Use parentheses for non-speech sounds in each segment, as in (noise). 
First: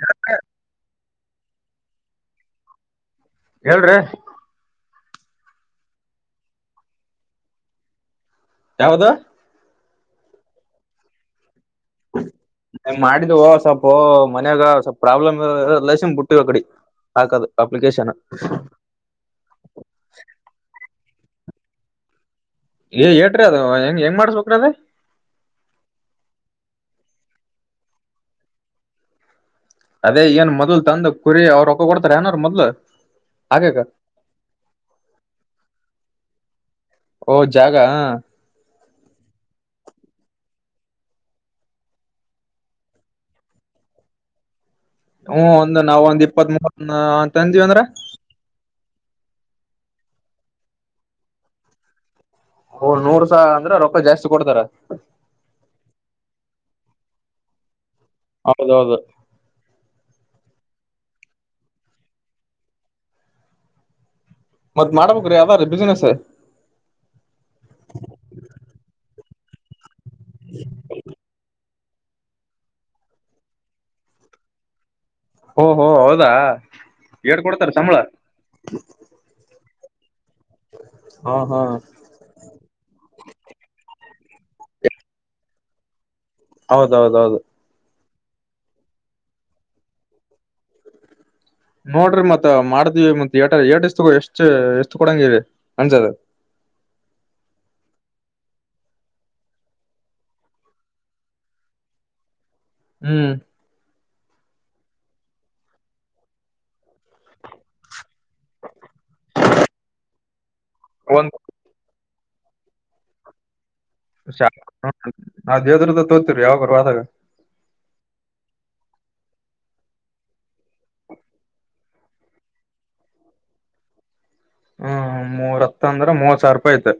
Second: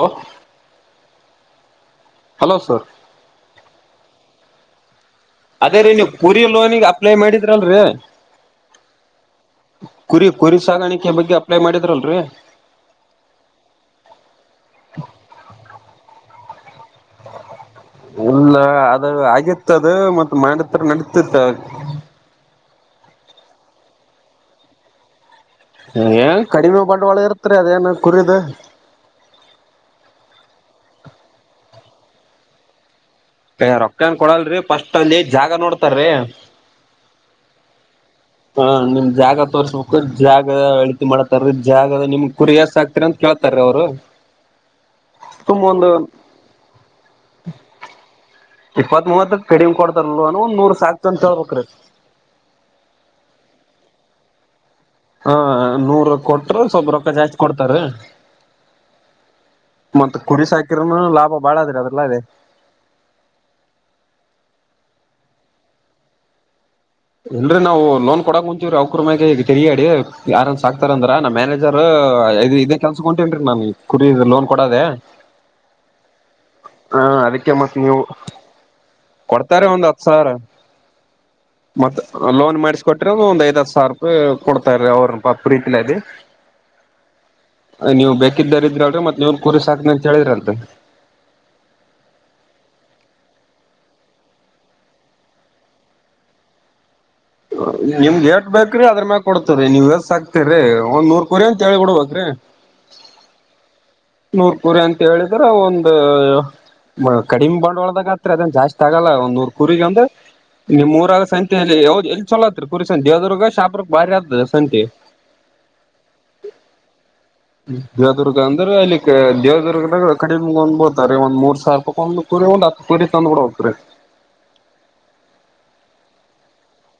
Hello hello sir. ಹೇಳ್ರಿ ಅದೇ ರೀ ನೀವು ಕುರಿ ಲೋನಿಗ್ ಅಪ್ಲೈ ಮಾಡಿದ್ರಲರೀ. ಯಾವದ್. ಕುರಿ ಕುರಿ ಸಾಗಾಣಿಕೆ ಬಗ್ಗೆ. ಅಪ್ಲೈ ಮಾಡಿದ್ರಲ್ರರಿ ಮಾಡಿದವೊ ಸ್ವಲ್ಪೊ ಮನ್ಯಾಗ ಸ್ವಲ್ಪ ಪ್ರಾಬ್ಲಮ್ ರಿಲೆಸನ್ ಬಿಟ್ಟ್ (unintelligible) ಹಟ್ಟಿ ಒಕಡಿ ಹಾಕದು. ಅಪ್ಲಿಕೇಶನ್ ಇಲ್ಲ ಅದು ಆಗಿತ್ತದು ಮತ್ ಮಾಡದ್ರ ನಡತಿತ್. ಏ ಏಟ್ರಿ ಅದು ಹೆಂಗ್ ಹೆಂಗ್ ಮಾಡಸ್ಬೇಕ್ರಿ ಅದ. ಏ ಕಡಿಮೆ ಬಂಡವಾಳ ಇರುತ್ತೆ ರೀ ಅದೇನು ಕುರಿದು. ಅದೇ ಏನ್ ಮೊದ್ಲ್ ತಂದ ಕುರಿ ಅವರುಕ್ಕ ಕೊಡ್ತಾರ ಏನಾರ ಮೊದ್ಲು. ಹಾಕಕ ರೊಕ್ಕ ಏನ್ ಕೊಡಲರಿ ಫಸ್ಟ್ ಅಲ್ಲಿ ಜಾಗ ನೋಡ್ತಾರೀ. ಓ ಜಾಗ ಹಾ. ಹ ನಿಮ್ ಜಾಗ ತೋರ್ಸ್ಬೇಕು ಜಾಗ ಅಳತಿ ಮಾಡತಾರೀ ಜಾಗದ ನಿಮ್ ಕುರಿ ಎಷ್ಟ ಆಕ್ತರಿ ಅಂತ ಕೇಳ್ತಾರೀ ಅವರು. ಹ (unintelligible) ಹ್ಮ ಒಂದ ನಾವು ಒಂದ್ ಇಪ್ಪತ್ತ್ ಮೂವತ್ ಅಂತಂದ್ವಿ ಅಂದ್ರೆ. ಇಪ್ಪತ್ ಮೂವತ್ತ ಕಡಿಮ್ ಕೊಡ್ತಾರಲ್ವ ಒಂದ್ ನೂರ್ ಸಾಕ್ತೀವಿ ಅಂತ ಹೇಳ್ಬೇಕ್ರಿ. ಹ, ನೂರು ಸ ಅಂದ್ರೆ ರೊಕ್ಕಾಜಾಸ್ತಿ ಕೊಡ್ತಾರ. ಹಾ, ನೂರ್ ಕೊಟ್ರ ಸ್ವಲ್ಪ ರೊಕ್ಕ ಜಾಸ್ತಿ ಕೊಡ್ತಾರಿ. ಹೌದೌದು. ಕುರಿ ಲಾಭ ಬಾಳದ್ರ ಅದಲ್ಲ ಅದೆ (unintelligible) ಮತ್ ಮಾಡ್ಬೇಕ್ರೀ ಯಾವ್ದಾರೀ ಬಿಸ್ನೆಸ್. ಇಲ್ರಿ ನಾವು ಲೋನ್ ಕೊಡಕ್ ಕುಂತೀ್ರೀ ಅ ಅವಕ್ರ್ರುಮ್ಯಾಗ ತಿರಿಗಾಡಿ. ಯಾರ ಸಾಕ್ತಾರ ಅಂದ್ರ ನಮ್ಮ ಮ್ಯಾನೇಜ ದು ಇದೇ ಕೆಲ್ಸಕೊಂಟೇನ್ರಿ ನಾ ಕುರಿ ಲೋನ್ ಕೊಡದೆೇ. ಓಹೋ ಹೌದಾ ಹಾ ಏಟ್ ಅದಕ್ಕೆ ಕೊಡ್ತಾರ ಮತ್ತೆ ಸಂಬಳ ನೀವು ಕೊಡ್ (unintelligible) (unintelligible) ರೆ ಒಂದು ಹತ್ತು ಸಾವಿರ. ಹ ಹಾ ಮತ್ತ ಲೋನ್ ಮಾಡಿಸಕೊಟ್ರೆ, ಒಂದ ಒಂದ್ ಐದ ಹತ್ತು ಸಾವಿ ರೂಪಾಯಿ ಕೊಡ್ತಾರೀ ಅವ್ರ ಪ ಪ್ರೀತಿಲಿದಿ. ಹೌದೌ, ದೌದು ನೀವು ಬೇಕಿದ್ದಾರಿ ಕೇಲ್ರೀ ಮತ್ತ ನೀವನ್ ಕುರಿ ಸಾಕತಿನಿ ಹೇಳಿದ್ರಲ್ಂತ. - ನೋಡ್ರಿ ಮತ್ ಮಾಡ್ದವಿ ಮತ್ ಏಟ ಏಷ್ಟತ್ ಎಷ್ಟ ಎಷ್ಟ ಕೊಡಂಗೀರಿ ಅಂಜದ. (unintelligible) ನಿಮ್ಗ ಎಷ್ಟು ಬೇಕು ಅದರ ಮ್ಯಾಲ ಕೊಡ್ತೀವಿ. ನೀವೆಷ್ಟಸಾಕ್ತಿರಿ ಒಂದು ಕುರಿ ಅಂತ ಹೇಳಿಬಿಡಬೇಕ್ರಿ. ಹ್ಮ್, ನೂರ್ ಕುರಿ ಅಂತ ಹೇಳಿದ್ರೆ ಒಂದು ಕಡಿಮೆ ಬಂಡ್ವಾಳದಾಗ ಆತ್ರಿ ಅದನ್ ಜಾಸ್ತಿ ಆಗಲ್ಲ. ಒಂದ್ ನೂರ್ ಕುರಿಗ ಅಂದ್ರೆ ನಿಮ್ಮೂರಾಗ ಒಂದ್ ಸಂತಿ ಯ ಎಲ್ಲಿ ಚಲೋ ಆಗ್ತೈತ್ರಿ ಕುರಿ ದೇವದುರ್ಗ, ಶಹಾಪುರ ನಾವು ದೇವದುರ್ಗತೋರ್ತಿವ್ರಿ ಯಾವಾಗರ ಹೋದಾಗ. ದೇವದುರ್ಗ ಅಂದ್ರೆ ಅಲ್ಲಿಕ್ಕೆ ದೇವದುರ್ಗದಾಗ ಕಡಿಮಗಂದ್ಬರ್ಡ್ತಾರಿ. ಒಂದ ಮೂರ್ ಸಾವಿರ ಒಂದು ಕುರಿ ಒಂದ್ ಹತ್ತು ಕುರಿ ತಂದು ಬಿಡಬೇಕ್ರಿ. ಹ್ಮ ಮೂರ ಹತ್ತ ಅಂದ್ರ ಮೂವತ್ ಸಾವಿರ ರೂಪಾಯಿ ಐತ್.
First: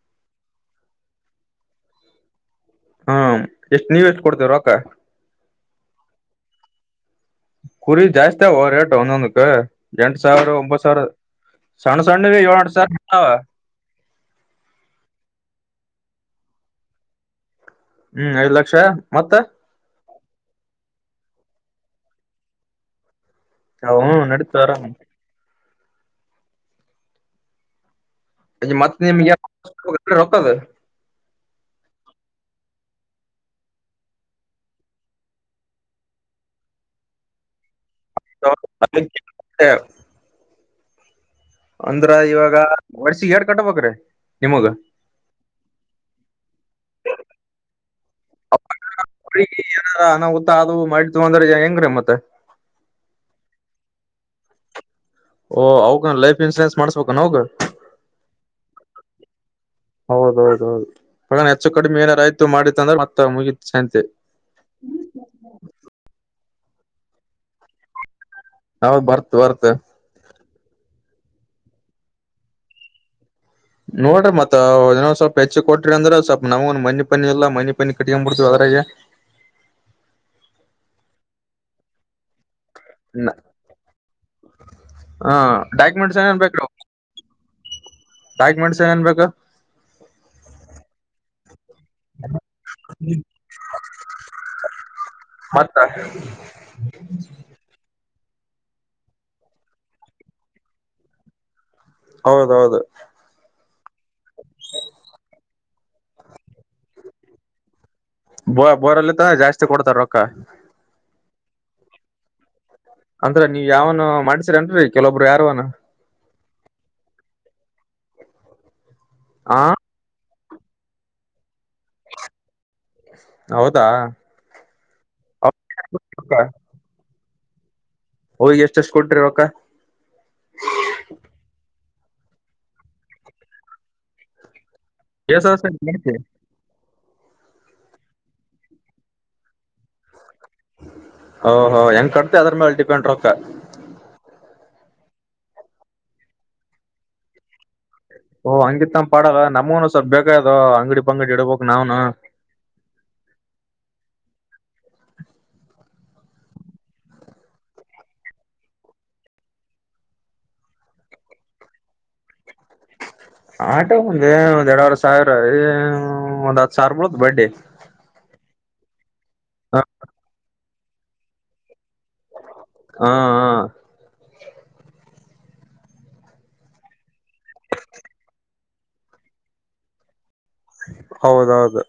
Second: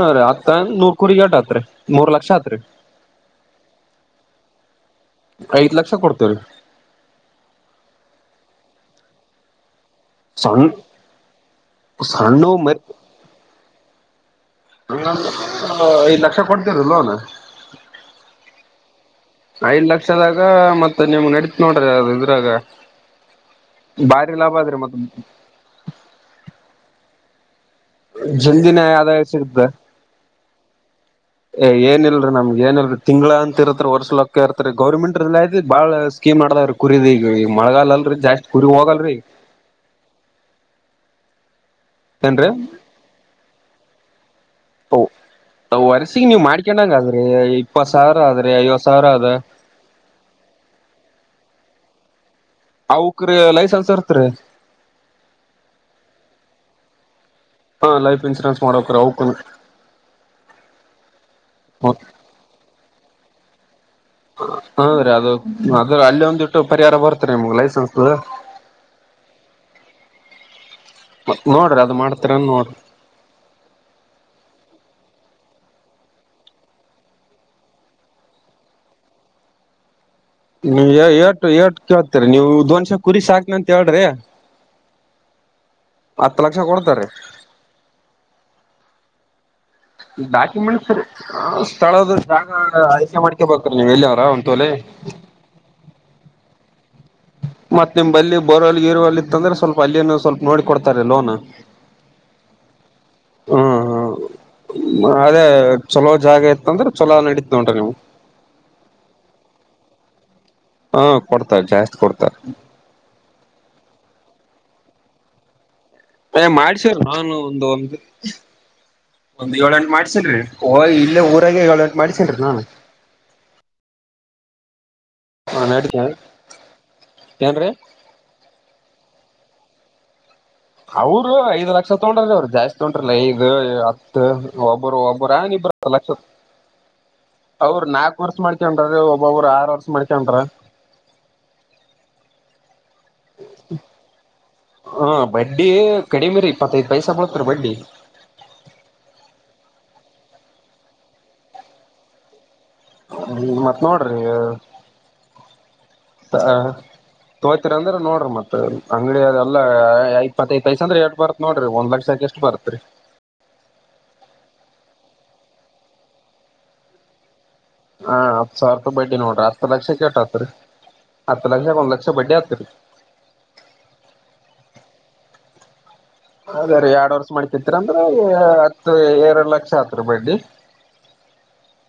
ಹ ರ ಆಗ್ತ ನೂರ್ ಕುರಿ ಟ ಆತ್ರಿ ಮೂರ್ ಲಕ್ಷ ಆತ್ರಿ (unintelligible) ಹ್ಮ್, ಎಷ್ಟ್ ನೀವೆ ಎಷ್ಟು ಕೊಡ್ತೇರಿ ರೊಕ್ಕ. ಐದ ಲಕ್ಷ ಕೊಡ್ತೀವಿರಿ. ಕುರಿ ಜಾಸ್ತಿ ಆವೋ ರೇಟ್ ಒಂದೊಂದಕ್ಕ. ಎಂಟು ಸಾವಿರ, ಸಣ್ಣ ಒಂಬತ್ತು ಸಾವಿರ ಸಣ್ಣ -ಸಣ್ಣ ಏಳ ಸಣ್ಣವು ಎಂಟು ಸಾವಿರಾವ. ಹ ಐದ್ ಲಕ್ಷ ಕೊಡ್ತೀವ್ರಿ ಲೋನ್, - ಹ್ಮ್, ಐದ ಲಕ್ಷ- ಮತ್ತ ಐದ ಲಕ್ಷದಾಗ ಮತ್ತೆ ನಿಮಗ ನಡೀತದ ನೋಡ್ರಿ ಇದ್ರಾಗ. ಹ್ಮ ಬಾರಿ ಲಾಭ ಅ ನಡೀತಾವ ಆದ್ರಿ ಆರಾಮ್ ಮತ್ತ ಜಂಲ್ದಿನೆ ಮತ್ ಆದಾಯ ನಿಮ್ಗೆ ಸಿಗ್ತದ. ರೊಕ್ಕದ ಏ ಏನ ಇಲ್ರಿ ನಮ್ಗ ಏನಲ್ರಿ ತಿಂಗಳ ಅಂತ ಇರತರ್ರಿ. ವರ್ಷ ಲೆಕ್ಕ ಇರ್ತ್ರಿ ಗೌರ್ಮೆಂಟ ಲೇದಿ ಬಾಳ ಸ್ಕೀಮ್ ಮಾಡ ಕುರಿದಿ ಈಗ ಈ ಮಳಗಾಲಲ್ರೀ ಜಾಸ್ತಿ ಕುರಿ ಹೋಗಲ್ರೀ. ಅಂದ್ರ ಇವಾಗ ವರ್ಷಿಗಿ ಎಟ್ ಕಟ್ಟಬೇಕ್ರೀ ನಿಮಗ. ವರ್ಸಿಗ ನೀವ್ ಮಾಡ್ಕೊಂಡಂಗ ಆದ್ರಿ ಇಪ್ಪತ್ ಸಾವಿರ ಆದ್ರಿ, ಐವತ್ ಸಾವಿರ ಆದಾ ಮ ಅದು ಮಾಡಿ (unintelligible) ತಗಂದ್ರೆ ಹೆಂಗ್ರೀ ಮತ್ತೆ- ಅವುಕ್ರ ಲೈಸನ್ಸ್ ಇರ್ತ್ರಿ ಓ ಅವಕಲೈಫ್ ಇನ್ಶೂರೆನ್ಸ್ ಮಾಡ್ಬೇಕ ಹಗ ಹಾ, ಲೈಫ್ ಇನ್ಸೂರೆನ್ಸ್ ಮಾಡಕ್ರಿ ಅವಕನು. ಹೌದೌದ, ಹೌದು ಬಗನಹೆಚ್ಚು ಕಡಿಮೆ ಏನಾರ ಆಯ್ತು ಮಾಡಿತ್ತ ಅಂದ್ರೆ ಮತ್ತ ಮುಗಿ ತಸಂತಿ. ಹೌದ್ರೀ ಅದು ಅದ್ರ ಅಲ್ಲಿ ಒಂದಿಟ್ಟು ಪರಿಹಾರ ಬರ್ತರಿ ನಿಮ್ಗ್ ಲೈಸೆನ್ಸ್. ಅವಾಗ ಬರ್ತ್ -ಬರ್ತ್ ಮತ್ ನೋಡ್ರಿ ಅದ ಮಾಡ್ತೀರನ್ ನೋಡ್ರಿ ನೋಡ್ರಿ ಮತ್ಇನ್ನೊಂದ ಸ್ವಲ್ಪ ಹೆಚ್ಚು ಕೊಟ್ರಿ ಅಂದ್ರೆ ಸ್ವಲ್ ನಮಗಮನಿ-ಪನಿಇಲ್ಲ ಮನಿ-ಪನಿ ಕಟ್ಕೊಂಡ್ ಬಿಡ್ತೀವಿ. ಅ (inaudible) (inaudible) ನೀ ಏಟು ಏಟ್ ಕೇಳ್ತೀರಿ ನೀವುದೊನ್ಸೆ ಕುರಿ ಸಾಾಕ್ನಂತ ಹೇಳ್ರಿ. ಹ ಡಾಕ್ಯುಮೆಂಟ್ಸ್ ಏನೇನ್ ಹತ್ತು ಲಕ್ಷ ಬೇಕು ಕೊಡ್ತಾರೆ ಡಾಕ್ಯುಮೆಂಟ್ಸ್ ಏನೇನ್ ಬೇಕು ಡಾಕ್ಯುಮೆಂಟ್ಸ್ ಸ್ಥಳದ ಜಾಗ ಆಯ್ಕೆ ಮಾಡ್ಕ ಬ್ರ ನೀವ್ ಎಲ್ಲಿ ಅವ್ರ ಒಂತತ್ಲೆ ಮತ್ತೆ ಮತ್ತತ್ ನಿಮ್ಲ್ಲಿ ಬರವಲ್ಲಿ ಇರುವಲ್ಲಿ ಇತ್ತಂದ್ರೆ ಸ್ವಲ್ಪ ಅಲ್ಲಿಯನ್ನು ಸ್ವಲ್ಪ ನೋಡಿ ಕೊಡ್ತಾರೆ ಲೋನ್ ಹೌದೌದು ಹ್ಮ ಹ ಅದೇ ಚಲೋ ಜಾಗ ಇತ್ತ ಅಂದ್ರೆ ಚಲೋ ನಡೀತ ಉಂಟ್ರ ನೀವು ಬೋ ಬೋರಲ್ಲಿತ ಜಾಸ್ತಿ ಕೊಡ್ತಾರ ರೊಕ್ಕ ಹಾ ಕೊಡ್ತಾರೆ ಜಾಸ್ತಿ ಕೊಡ್ತಾರೆ ಅಂದ್ರ ನೀವ್ ಯಾವನು ಮಾಡ್ಸರನ್ರರಿ ಕೆಲವೊಬ್ಬರು ಯಾರನ ಅ ಮಾಡ್ಸವ್ರಿ ನಾನು ಒಂದ ಒಂದು ಒಂದ್ ಹ ಏಳಂಟು ಮಾಡ್ಸರಿ ಓ ಇಲ್ಲೇ ಊರಾಗ ಏಳುಎಂಟು ಮಾಡ್ಸ್ಕೊಂಡ್ರಿ ನಾನು ಹ ಏನ್ ರ ಹ್ ಎಷ್ಟ ಎಷ್ಟ ಕೊಟ್ರಿ ರಕ್ಕ ಅವರು ಐದ್ ಲಕ್ಷ ತಗೊಂಡ್ರ ಅವರು ಜಾಸ್ತಿ ತೊಂಟ್ರಲ್ಲ ಐದ ಹತ್ತು ಒಬ್ಬರು ಒಬ್ಬರು ಎಸ್ ಹ ಎಸ್ ಇಬ್ಬರು ಲಕ್ಷ ಅವರು ನಾಲ್ಕ್ ವರ್ಷ ಮಾಡ್ಕನ್ ಒಬ್ಬೊಬ್ರು ಆರು ವರ್ಷ ಮಾಡ್ಕನ್ ಓಹೋ ಹೆಂಗ್ ಕಟ್ ಅದ್ರ ಮೇಲೆ ಡಿಪೆಂಡ್ ರೊಕ್ಕ ಹಾ ಬಡ್ಡಿ ಕಡಿಮೆ ರೀ ಇಪ್ಪತ್ತೈದ್ ಪೈಸ ಬತ್ರಿ ಬಡ್ಡಿ ಓ ಹಂಗಿತ್ ನಮ್ಮ ಪಾಲ್ಲ ನಮಗನು ಸ್ವಲ್ಪ ಬೇಕಾಯ ಅಂಗಡಿ ಪಂಗಡಿ ಇಡ್ಬಕ್ ನಾವ್ನು ಮತ್ ನೋಡ್ರಿ ತೋಯತರಿ ಅಂದ್ರ ನೋಡಿ ಮತ್ ಅಂಗಡಿ ಅದೆಲ್ಲಾ ಇಪ್ಪತೈದು ಪೈಸೆ ಎಡ್ ಬರತ್ ನೋಡ್ರಿ ಒಂದ್ ಲಕ್ಷ ಏಷ್ಟು ಬರ್ತ್ರಿ ಆಟ ಒಂದ ಒಂದ್ ಎರಡ್ವರ್ ಸಾವಿರ ಒಂದ್ ಹತ್ ಸಾವಿರತ್ ಬಡ್ಡಿ ಹಾ ಹತ್ತು ಸಾವಿರ ರೂಪಾಯಿ ಬೈಡ್ಡಿ ನೋಡ್ರಿ ಹತ್ತು ಹ ಲಕ್ಷ ಕೆಟತ್ರಿ ಹತ್ತು ಲಕ್ಷ ಒಂದ್ ಲಕ್ಷ ಬಡ್ಡಿ ಆತ್ರಿ ಹಾ ಹಾ ಅದ ರೀ ಎರಡ್ ವರ್ಷ ಮಾಡ್ಕತ್ತರ ಅಂದ್ರೆ ಹತ್ತು ಎರಡು ಲಕ್ಷ ಹತ್ ರ ಬಡ್ಡಿ ಹೌದೌದು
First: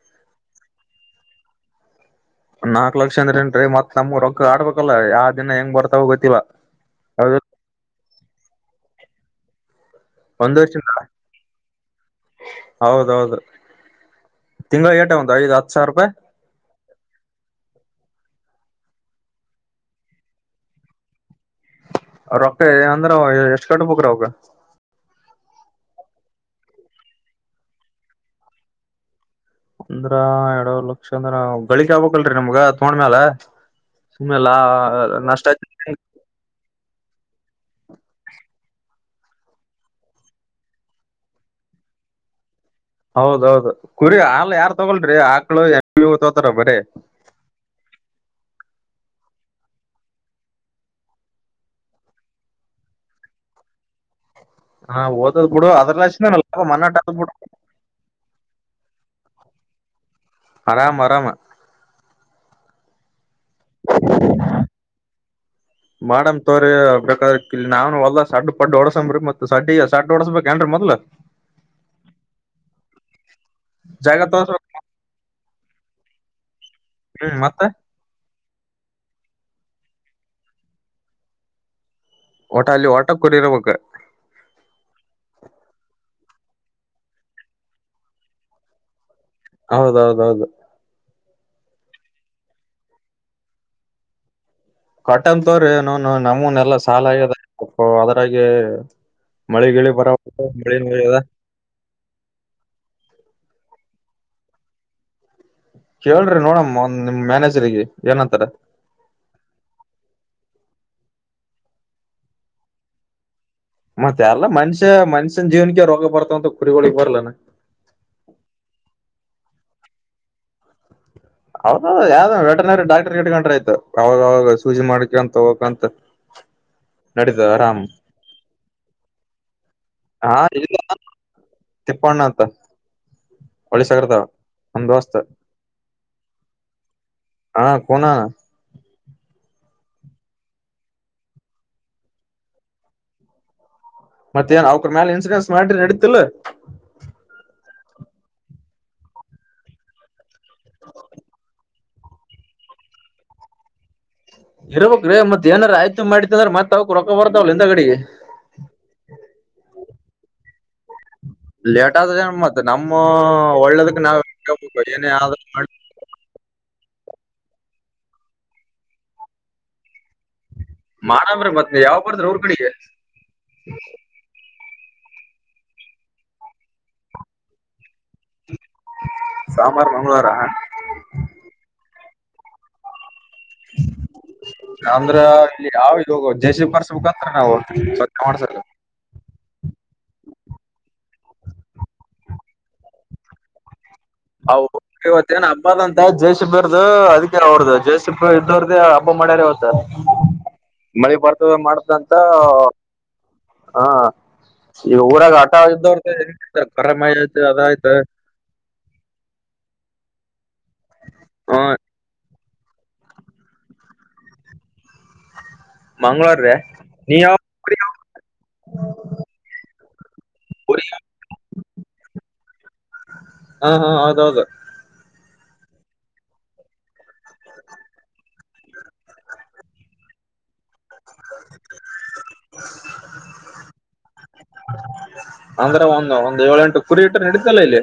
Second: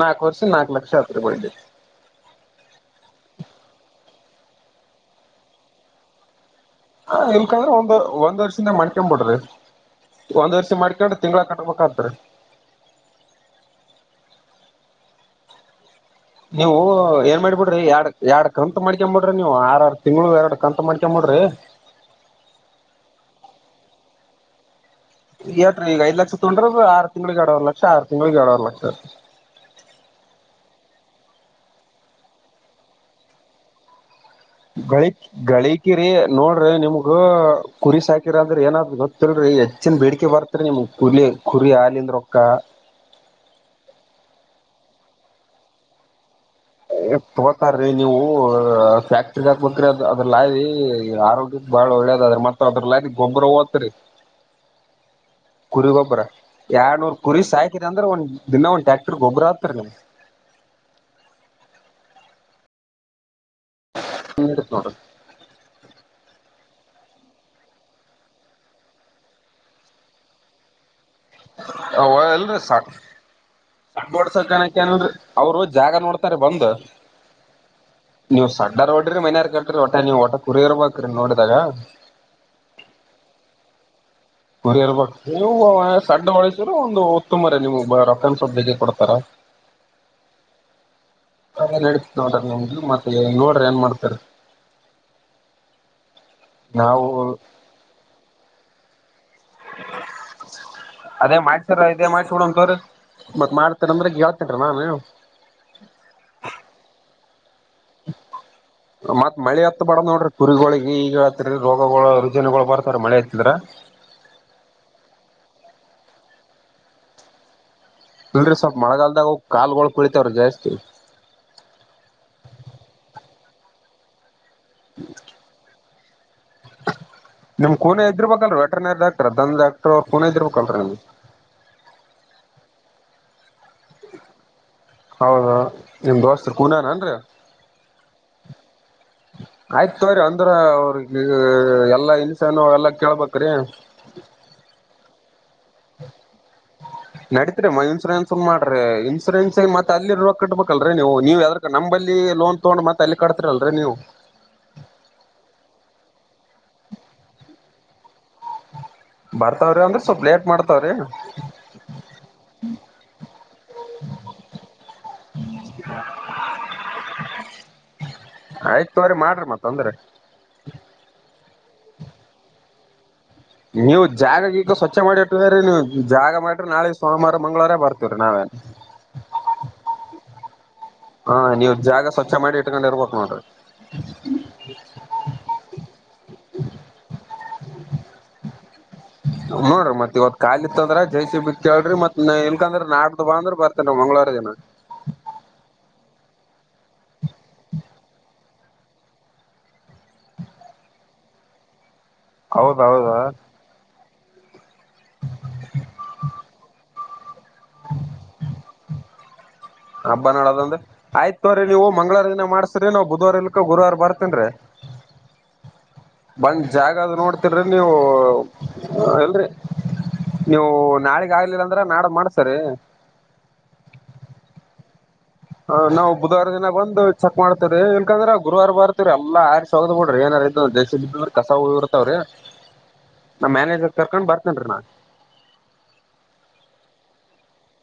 ನಾಲ್ಕು ವರ್ಷ ನಾಲ್ಕಕ್ ಲಕ್ಷ ಆದ್ರೆ ಬಡ್ಡಿ ನಾಕಕ್ ಲಕ್ಷ ಅಂದ್ರೇಏನ್ ಮತ್ ನಮ್ ರೊಕ್ಕಆಡ್ಬೇಕಲ್ಲ ಯಾವ ದಿನ ಹೆಂಗ್ ಬರ್ತಾವ ಗೊತ್ತಿಲ್ಲಾ ಹ ಇಲ್ಕಂದ್ರೆ ಒಂದ್ ಒಂದ್ ವರ್ಷದಿಂದ ಮ್ ಬಿಡ್ರಿ ಒಂದ್ ವರ್ಷ ಮಾಡ್ಕೊಂಡ್ರ ತಿಂಗಳ ಕಟ್ಬೇಕತ್ ತಿಂಗಳಗಳು ಏಟ ಒಂದು ಐದು ಹ ಸಾವರ ರೂಪಾಯಿ ನೀವು ಏನ್ ಮಾಡಬಿಡ್ರಿ ಯಡ್ ಎರಡ್ ಕಂತ್ ಮಾಡ್ಕಂಬಿಡ್ರಿ ನೀವು ಆರ ಆರ್ ತಿಂಗಳು ಎರಡ್ ಕಂತ ಮಾಡ್ಕಂಬಿಡ್ರಿ ಅವ ರೊಕ್ಕ ಅಂದ್ರ ಎಷ್ಟ್ ಕಟ್ಬಕ್ ಅವಗ ಎಟ್ರಿ ಈಗ ಐದು ಲಕ್ಷ ತೊಡ್ರ ಆರು ತಿಂಗಳಗ್ ಎರಡವರ್ ಲಕ್ಷ ಆರು ತಿಂಗಳಗ್ ಎರಡ್ವರ್ ಲಕ್ಷ ಅಂದ್ರ ಎರಡವ ಲಕ್ಷ ಅಂದ್ರ ಗಳಿಕ ಆಗ್ಬೇಕಕ್ಲ್ರರಿ ನಮ್ಗ ತಗೊಂಡ್ಮ್ಯಾಲ ಗಳ ಗಳಿಕಿರಿ ನೋಡ್ರಿ ನಿಮ್ಗ ಕುರಿ ಸಾಕಿರ ಅಂದ್ರೆ ಏನಾದ್ ಗೊತ್ತ ರಿ ಎಚ್ ಜನ್ ಬೇಡಿಕೆ ಬರ್ತರಿ ನಿಮ್ ಕುರಿ ಕುರಿ ಹಾಲ ಅಂದ್ರೊಕ್ಕ ಹೌದೌದು ಕುರಿ ಹಾಲು ಯಾರ್ ತೊಗೋಳ್ರಿ ಆಕ್ಳು ಎಮ್ಮಿ ತೋತಾರ ಬರೀ ಎ ತಗೋತಾರಿ ನೀವು ಫ್ಯಾಕ್ಟ್ರಿಗ್ ಹಾಕ್ಬೇಕ್ರೀ ಅದು ಅದ್ರಲ್ಲಿ ಈ ಆರೋಗ್ಯದ ಬಾಳ ಒಳ್ಳೇದ ಅದ್ರ ಮಾತ್ರ ಅದ್ರಲ್ಲಿ ಗೊಬರ ಓದತ್ರಿ ಹಾ ಓದದ್ ಬಿಡು ಕುರಿ ಗೊಬ್ಬರ ಅದ್ರಲಾಸಿನ ಲಾಭ ಮನ್ನಾಟ ಆದ್ ಎರ್ಡ್ನೂರ್ ಬಿಡು ಕುರಿ ಸಾಯಕಿದೆ ಅಂದ್ರೆ ಒಂದ್ ದಿನಾ ಒಂದು ಟ್ಯಾಕ್ಟರ್ ಗೊಬ್ಬರ ಆಗ್ತರಿ ನಿಮ್ ಆರಾಮ ಆರಾಮ ಹತೋಡ ಬಾದ ನಾವನ್ ಒಲ್ಲದಾಗ ಸಡ್ ಪಡ್ ಓಡಸಂಬ್ರಿ ಮತ್ತ ಸಡ್ಡಿ ಸಡ್ ಓಡಸ್ಬೇಕ ಏನ್ರ ಮೊದಲ ಅವ ಇಲ್ರೀ ಸಡ್ ಸಡ್ ಜಾಗ ವಡ್ಸಕ್ಕೆ ತೋರ್ಸ್ಬೇಕ್ ನಿ ಅವರು ಜಾಗ ನೋಡ್ತಾರೆ ಬಂದ್ ಹ್ಮ್ ಮತ್ತೆ ನೀವು ಸಣ್ಣರ್ ಓಡ್ರಿ ಮನೆಯಾರ್ ಕಟ್ರಿ ಒಟ ನೀವವು ಒಟ್ಟ್ಶ ಕುರಿ ಇರ್ಬೇಕ್ರಿ ನೋಡಿದಾಗ ಓಟ ಅಲ್ಲಿ ವಾಟರ್ ಕೊರಿಯರ್ ಓಕೆ ಕೊರಿಯರ್ ಬಕ್ ನೀವು ಸಣ್ಣ‌ ಒಂದು ಉತ್ತಮ ನಿಮಗೆ ರೆಪ್ರೇನ್ ಸದ್ದೆಗೆ ಕೊಡ್ತಾರೆ ಹೌದೌದೌದು ಅ ನಡತ ನೋಡ್ರಿ ನಿಮ್ದು ಮತ್ತೆ ನೋಡ್ರಿ ಏನ್ ಮಾಡ್ತಾರೆ. ಕಟ್ಟಂತವ್ರಿ ಏನು ನಮೂನ್ ಎಲ್ಲಾ ನಾವು ಸಾಲ ಆಗ್ಯದ ಅದ್ರಾಗೆ ಮಳಿ ಗಿಳಿ ಬರ ಮಳಿ ಆಗ್ಯದ ಅದೇ ಮಾಡ್ಸರ ಇದೇ ಮಾಡ್ಸಬೀಡನ್ ತಡಿ ಮತ್ ಮಾಡ್ತಾರಂದ್ರೆ ಗ ಹತನ್ರ ನಾನು ಕೇಳ್ರಿ ನೋಡಣ ನಿಮ್ ಮ್ಯಾನೆಜ್ ಮತ್ ಮಳೆ ಎತ್ ಬರಲ್ಲ ನೋಡ್ರಿ ಕುರಿಗಳಿಗೆ ಈಗ ಹತ್ರ ರೋಗಗಳು ರುಜಿನಗಳು ಬರ್ತಾರೆ ಮಳೆ ಹತ್ತಂದ್ರೆ ಮತ್ತೆ ಎಲ್ಲ ಮನುಷ್ಯ ಮನುಷ್ಯನ್ ಜೀವನಕ್ಕೆ ರೋಗ ಬರ್ತವಂತ ಕುರಿಗಳಿಗ್ ಬರ್ಲಾನೊ ಅಲ್ರರಿ ಸ್ವಲ್ಪ್ ಮಳೆಗಾಲ್ದಾಗ ಕಾಲ್ಗಳ್ ಕೊಳಿತವ್ ರೀ ಜಾಸ್ತಿ ಹೌದ ಯಾವ್ದನ ವೆಟನರಿ ಡಾಕ್ಟರ್ ಗಿಡ್ಕೊಂಡ್ರೆ ಆಯ್ತು ಅವಾಗಾವಾಗ ಸೂಜಿ ಮಾಡ್ಕಂತ ಹೋಗಂತ ಹ ನಮ್ ಕೊನೆ ಇದಿರ್ಬೇಕಲ್ ವೆಟರ್ನರಿ ಡಾಕ್ಟರ್ ದನ್ ಡಾಕ್ಟರ್ ಅವ ಕೂನೆ ಹಾ ಇಲ್ಲ ಇದಿರ್ಬೇಕಲ್ರಿ ನಿಮ್ದ ತಿಪ್ಪಣ್ಣ ಅಂತ ಪೋಲಿಸೋರ್ ದೊ ಹೌದಾ ನಿಮ್ ದೋಸ್ತರ್ ಕೂನಾ ಏನ್ರೀ ಹ ಹಾ ಕೂನ (unintelligible) ಆಯ್ತು ತೋರಿ ಅಂದ್ರೆ ಅವ್ರಿಗೆ ಎಲ್ಲಾ ಇನ್ಸ್ ಏನು ಎಲ್ಲಾ ಕೇಳಬೇಕ್ ರೀ ಮತ್ತೇನ್ ಅವಕ್ರೆರ್ ಮೇಲ್ ಇನ್ಸೂರೆನ್ಸ್ ಮಾಡ್ರಿ ನಡತಿಲ್ ಇಲ್ಲ್ ಇನ್ಸೂರೆನ್ ಮಾಡ್ರರಿ ಇನ್ಸೂರೆನ್ಸ್ ಮತ್ತ ಅಲ್ಲಿ ರೋಕ ಕಟ್ಬೇಕಲ್ರೀ ನೀವು ಯಾವ್ ನಂಬಲ್ಲಿ ಲೋನ್ ತಗೊಂಡ್ ಮತ್ತ್ ಅಲ್ಲಿ ಕಟ್ತಾರಿ ಅಲ್ರರಿ ನೀವು ಇರಬೇಕ್ ರೀ ಮತ್ ಏನಾರ ಆಯ್ತು ಮಾಡಿತ್ ಅಂದ್ರೆ ಮತ್ತ್ ಅವಕ ರೊಕ್ಕ ಬರ್ತಾವಲ್ಲ ಇಂದ ಕಡೆ ಬರ್ತಾವ್ರ್ ರೀ ಅಂದ್ರೆ ಸ್ವಲ್ಪ್ ಲೇಟ್ ಮಾಡ್ ಲೇಟಾಗ ಮತ್ತ ನಮ್ಮ ಒಳ್ಳೇದಕ್ ನಾವ್ (unintelligible) ಆಯ್ ನೋಡ್ರೀ ಮಾಡ್ರಿ ಮತ್ತೊಂದ್ರೆ ಮಾಡಂಬ್ರಿ ಮತ್ ಯಾವಾಗ ಬರತ್ತೀರಿ ಊರಕಡೆಗೆ ನೀವು ಜಾಗಕ್ ಈಗ ಸ್ವಚ್ಛ ಮಾಡಿಟ್ಟೀ ರೀ ನೀವು ಜಾಗ ಮಾಡಿರಿ ನಾಳಗ್ ಸೋಮವಾರ ಮಂಗಳವಾರ ಬರ್ತೀವೀ ನಾವೇನ್. ಸೋಮವಾರ ಮಂಗಳವಾರ ಹ ನೀವು ಜಾಗ ಸ್ವಚ್ಛ ಮಾಡಿ ಇಟ್ಕೊಂಡ ಇರ್ಬೇಕು ನೋಡ್ರಿ. ಅಂದ್ರೆ ಇಲ್ಲಿ ಯಾವ ಇಗೋಗ ಜಯಸಿ ಪರ್ಸಕ್ ಹತ್ರ ನಾವು ಸ (unintelligible) ಮಾಡ್ಸರ್ ನೋಡ್ರಿ ಮತ್ ಇವತ್ ಕಾಲಿ ಇತ್ತಂದ್ರೆ ಜೆ ಸಿ ಬಿ ಕೇಳ್ರಿ ಮತ್ ಎಲ್ಕಂದ್ರ ನಾಡ್ದಬ ಅಂದ್ರೆ ಬರ್ ಹ ಇವತ್ತೇನ್ ಹಬ್ಬದಂತ ಜೆಸಿಬಿ ಅವರದು ಅದಿಕೆ ನೋಡ್ದೆ ಜೆಸಿಬಿ ದ ಹಬ್ಬ ಮಾಡ್ಯರ್ ಇವತ್ತ್ ಬರ್ತದ ಮಾಡತನ್ ಹೌದೌದಾ ಇವಾಗ ಊರಾಗ ಆಟ ಇದ್ದೋರ್ ಕರಮಾಯ್ ಆಯ್ತ ಅದ ಆಯ್ತ ಹಬ್ಬ ನೋಡೋದ ಅಂದ್ರೆ ಹ ಆಯ್ತುವ್ರೀ ನೀವು ಮಂಗಳವಾರ ದಿನ ಮಾಡ್ ಸಿರಿ ನ ಬುಧವಾರ ಇಲ್ಕ ಗುರುವಾರ ಬರ್ತೀನ್ ರೀ ಮಂಗ್ಳೂರ್ರೆ ಬಂದ್ ಜಾಗ ಅದ ನೀ ಯಾವ ನೋಡ್ತಿಡ್ರಿ ಕುರಿ ನೀವು ಎಲ್ರಿ ನೀವು ಕುರಿ ನಾಳಿಗ್ ಆಗ್ಲಿಲ್ಲ ಅಂದ್ರೆ ನಾಳಿದ್ದ್ ಮಾಡ್ಸರಿ ಹಾ ಹಾ ಹೌದೌದು ಹ ನಾವ್ ಬುಧವಾರ ದಿನ ಬಂದು ಚೆಕ್ ಮಾಡ್ತೀರಿ ರೀ ಇಲ್ಕಂದ್ರ ಗುರುವಾರ ಬರ್ತೀರಿ ಎಲ್ಲಾ ಹಾಕಿ ಸರದ್ ಬಿಡ್ರಿ ಏನ್ (unintelligible) ಕಸ ಹರ್ತಾವ್ರೀ ನಮ್ಮ ಮ್ಯಾನೇಜರ್ ಕರ್ಕೊಂಡ್ ಬರ್ತೀನ್ ರೀ ನಾ ಹು ಅನ ಒಂದ್ ಏಳ ಎಂಟು ಕುರಿ ಇಟ್ಟರ ನಡಿತದ ಇಲ್ಲಿ.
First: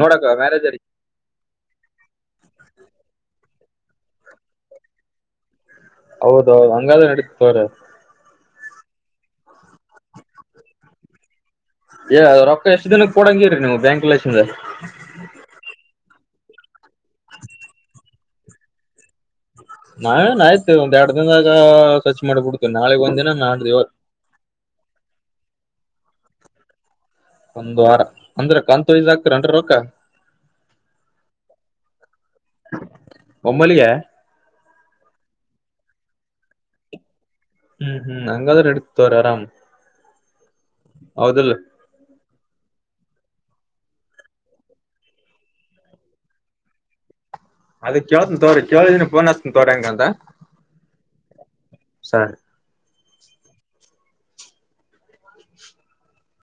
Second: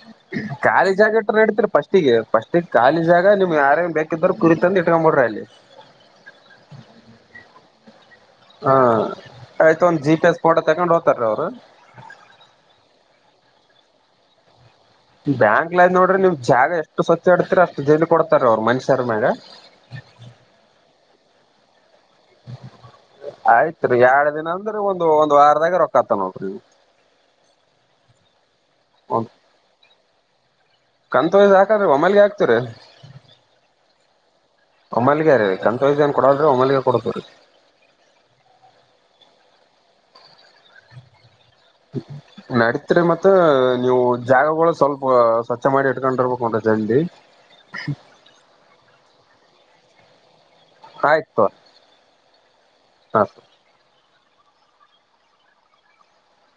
ನೋಡಕ ಮ್ಯಾರೇಜ್ ಅಲ್ಲಿ ಖಾಲಿ ಜಾಗ ಇಟ್ರ ನಡ್ತಿರಿ ಪಫಸ್ಟಿಗೆ ಫಸ್ಟಿಗೆ ಕಖಾಲಿ ಜಾಗ ನಿಮ್ ಆ ಬೇಕಿದ್ರರ ಕುರಿ ತಂದ ಇಟ್ಟುಕೊಂಡ ಬಿಡ್ರಿ ಅಲ್ಲಿ. ಹೌದ ಹೌದ ಹಂಗಾದ್ರ ನಡೆತದ ತೊಗೋರಿ ಆದ. ಹಾ ಆಯ್ತು ಒಂದ್ ಜಿ ಪಿ ಎಸ್ ಫೋಟೋ ತಗೊಂಡ್ ಹೋಗ್ತಾರಿ ಅವ್ರು. ಏ ರೊಕ್ಕ ಎಷ್ಟು ದಿನಕ್ ಕೊಡಂಗಿರಿ ನೀವು ಬ್ಯಾಂಕ್. (unintelligible) ಬ್ಯಾಂಕ ಲಾಗ್ ನೋಡ್ರಿ ನೀವ್ ಜಾಗ ಎಷ್ಟು ಸ್ವಚ್ಛಾಡ್ತರ ಅಷ್ಟ ಜೆನ ಕೊಡ್ತಾರ ಅವ್ರು ಮನುಷ್ಯರ ಮ್ಯಾಗ. ನಾವೇನ್ ಆಯ್ತು ಒಂದ್ ಎರಡ ದಿನದಾಗ. ಖರ್ಚು ಮಾಡ್ಬಿಡ್ತೀವಿ ನಾಳೆಗ್ ಒಂದ್ ದಿನ ನಾಡ್ದ ಆಯ್ತ್ ಇವತ್ ರೀ ಎರಡ್ ದಿನ ಅಂದ್ರ ಒಂದು ಒಂದ್ ವಾರದಾಗ ಲಾಕ್ ಆತವ ನೋಡ್ರಿ ನಿಮ್ ಒಂದ ವಾರ ಅಂದ್ರ ಕಾಂತ ವೈಸ್ ಒಂದ್ ಹಾಕ್ತಿರೇನ್ರಿ ರೊಕ್ಕ. ಕಂತ್ ವೈಸ್ ಹಾಕಲಾ ಒಮೇಲ್ಗೆ ಹಾಕ್ತೇವರಿ. ಒಮ್ಮಲಿಗೆ ಒಮ್ಮಿಲಗೇ ರೀ ಕಾಂತ ವೈಸ್ ಏನ ಕೊಡಲ್ಲ ರಿ ಒಮ್ಮಲ್ಗೆ ಕೊಡತವ್ರೀ. ಹ್ಮ್ ಹ್ಮ್ ಹಂಗಾದ್ರೆ ನಡಿತೈತಿ ತಗೋರಿ ಆರಾಮ್ ಹೌದಿಲ್ಲ. ನಡತ್ರಿ ಮತ್ತ ನೀವು ಜಾಗಗಳು ಸ್ವಲ್ಪ ಸ್ವಚ್ ಮಾಡಿ ಇಡ್ಕೊಂಡಿರ್ಬೇಕು ಒಂದ್ ಅಡಿ. ದಂಧಿ. ಅದ ಕೇಳ್ತನ್ ತೋರಿ ಕೇಳಿದೀನ ಪೋನ್ ಹಚ್ತೀನಿ ತೋರಿ ಹಂಗ ಅಂದ. ಆಯ್ತ ತೋರಿ ಆತು.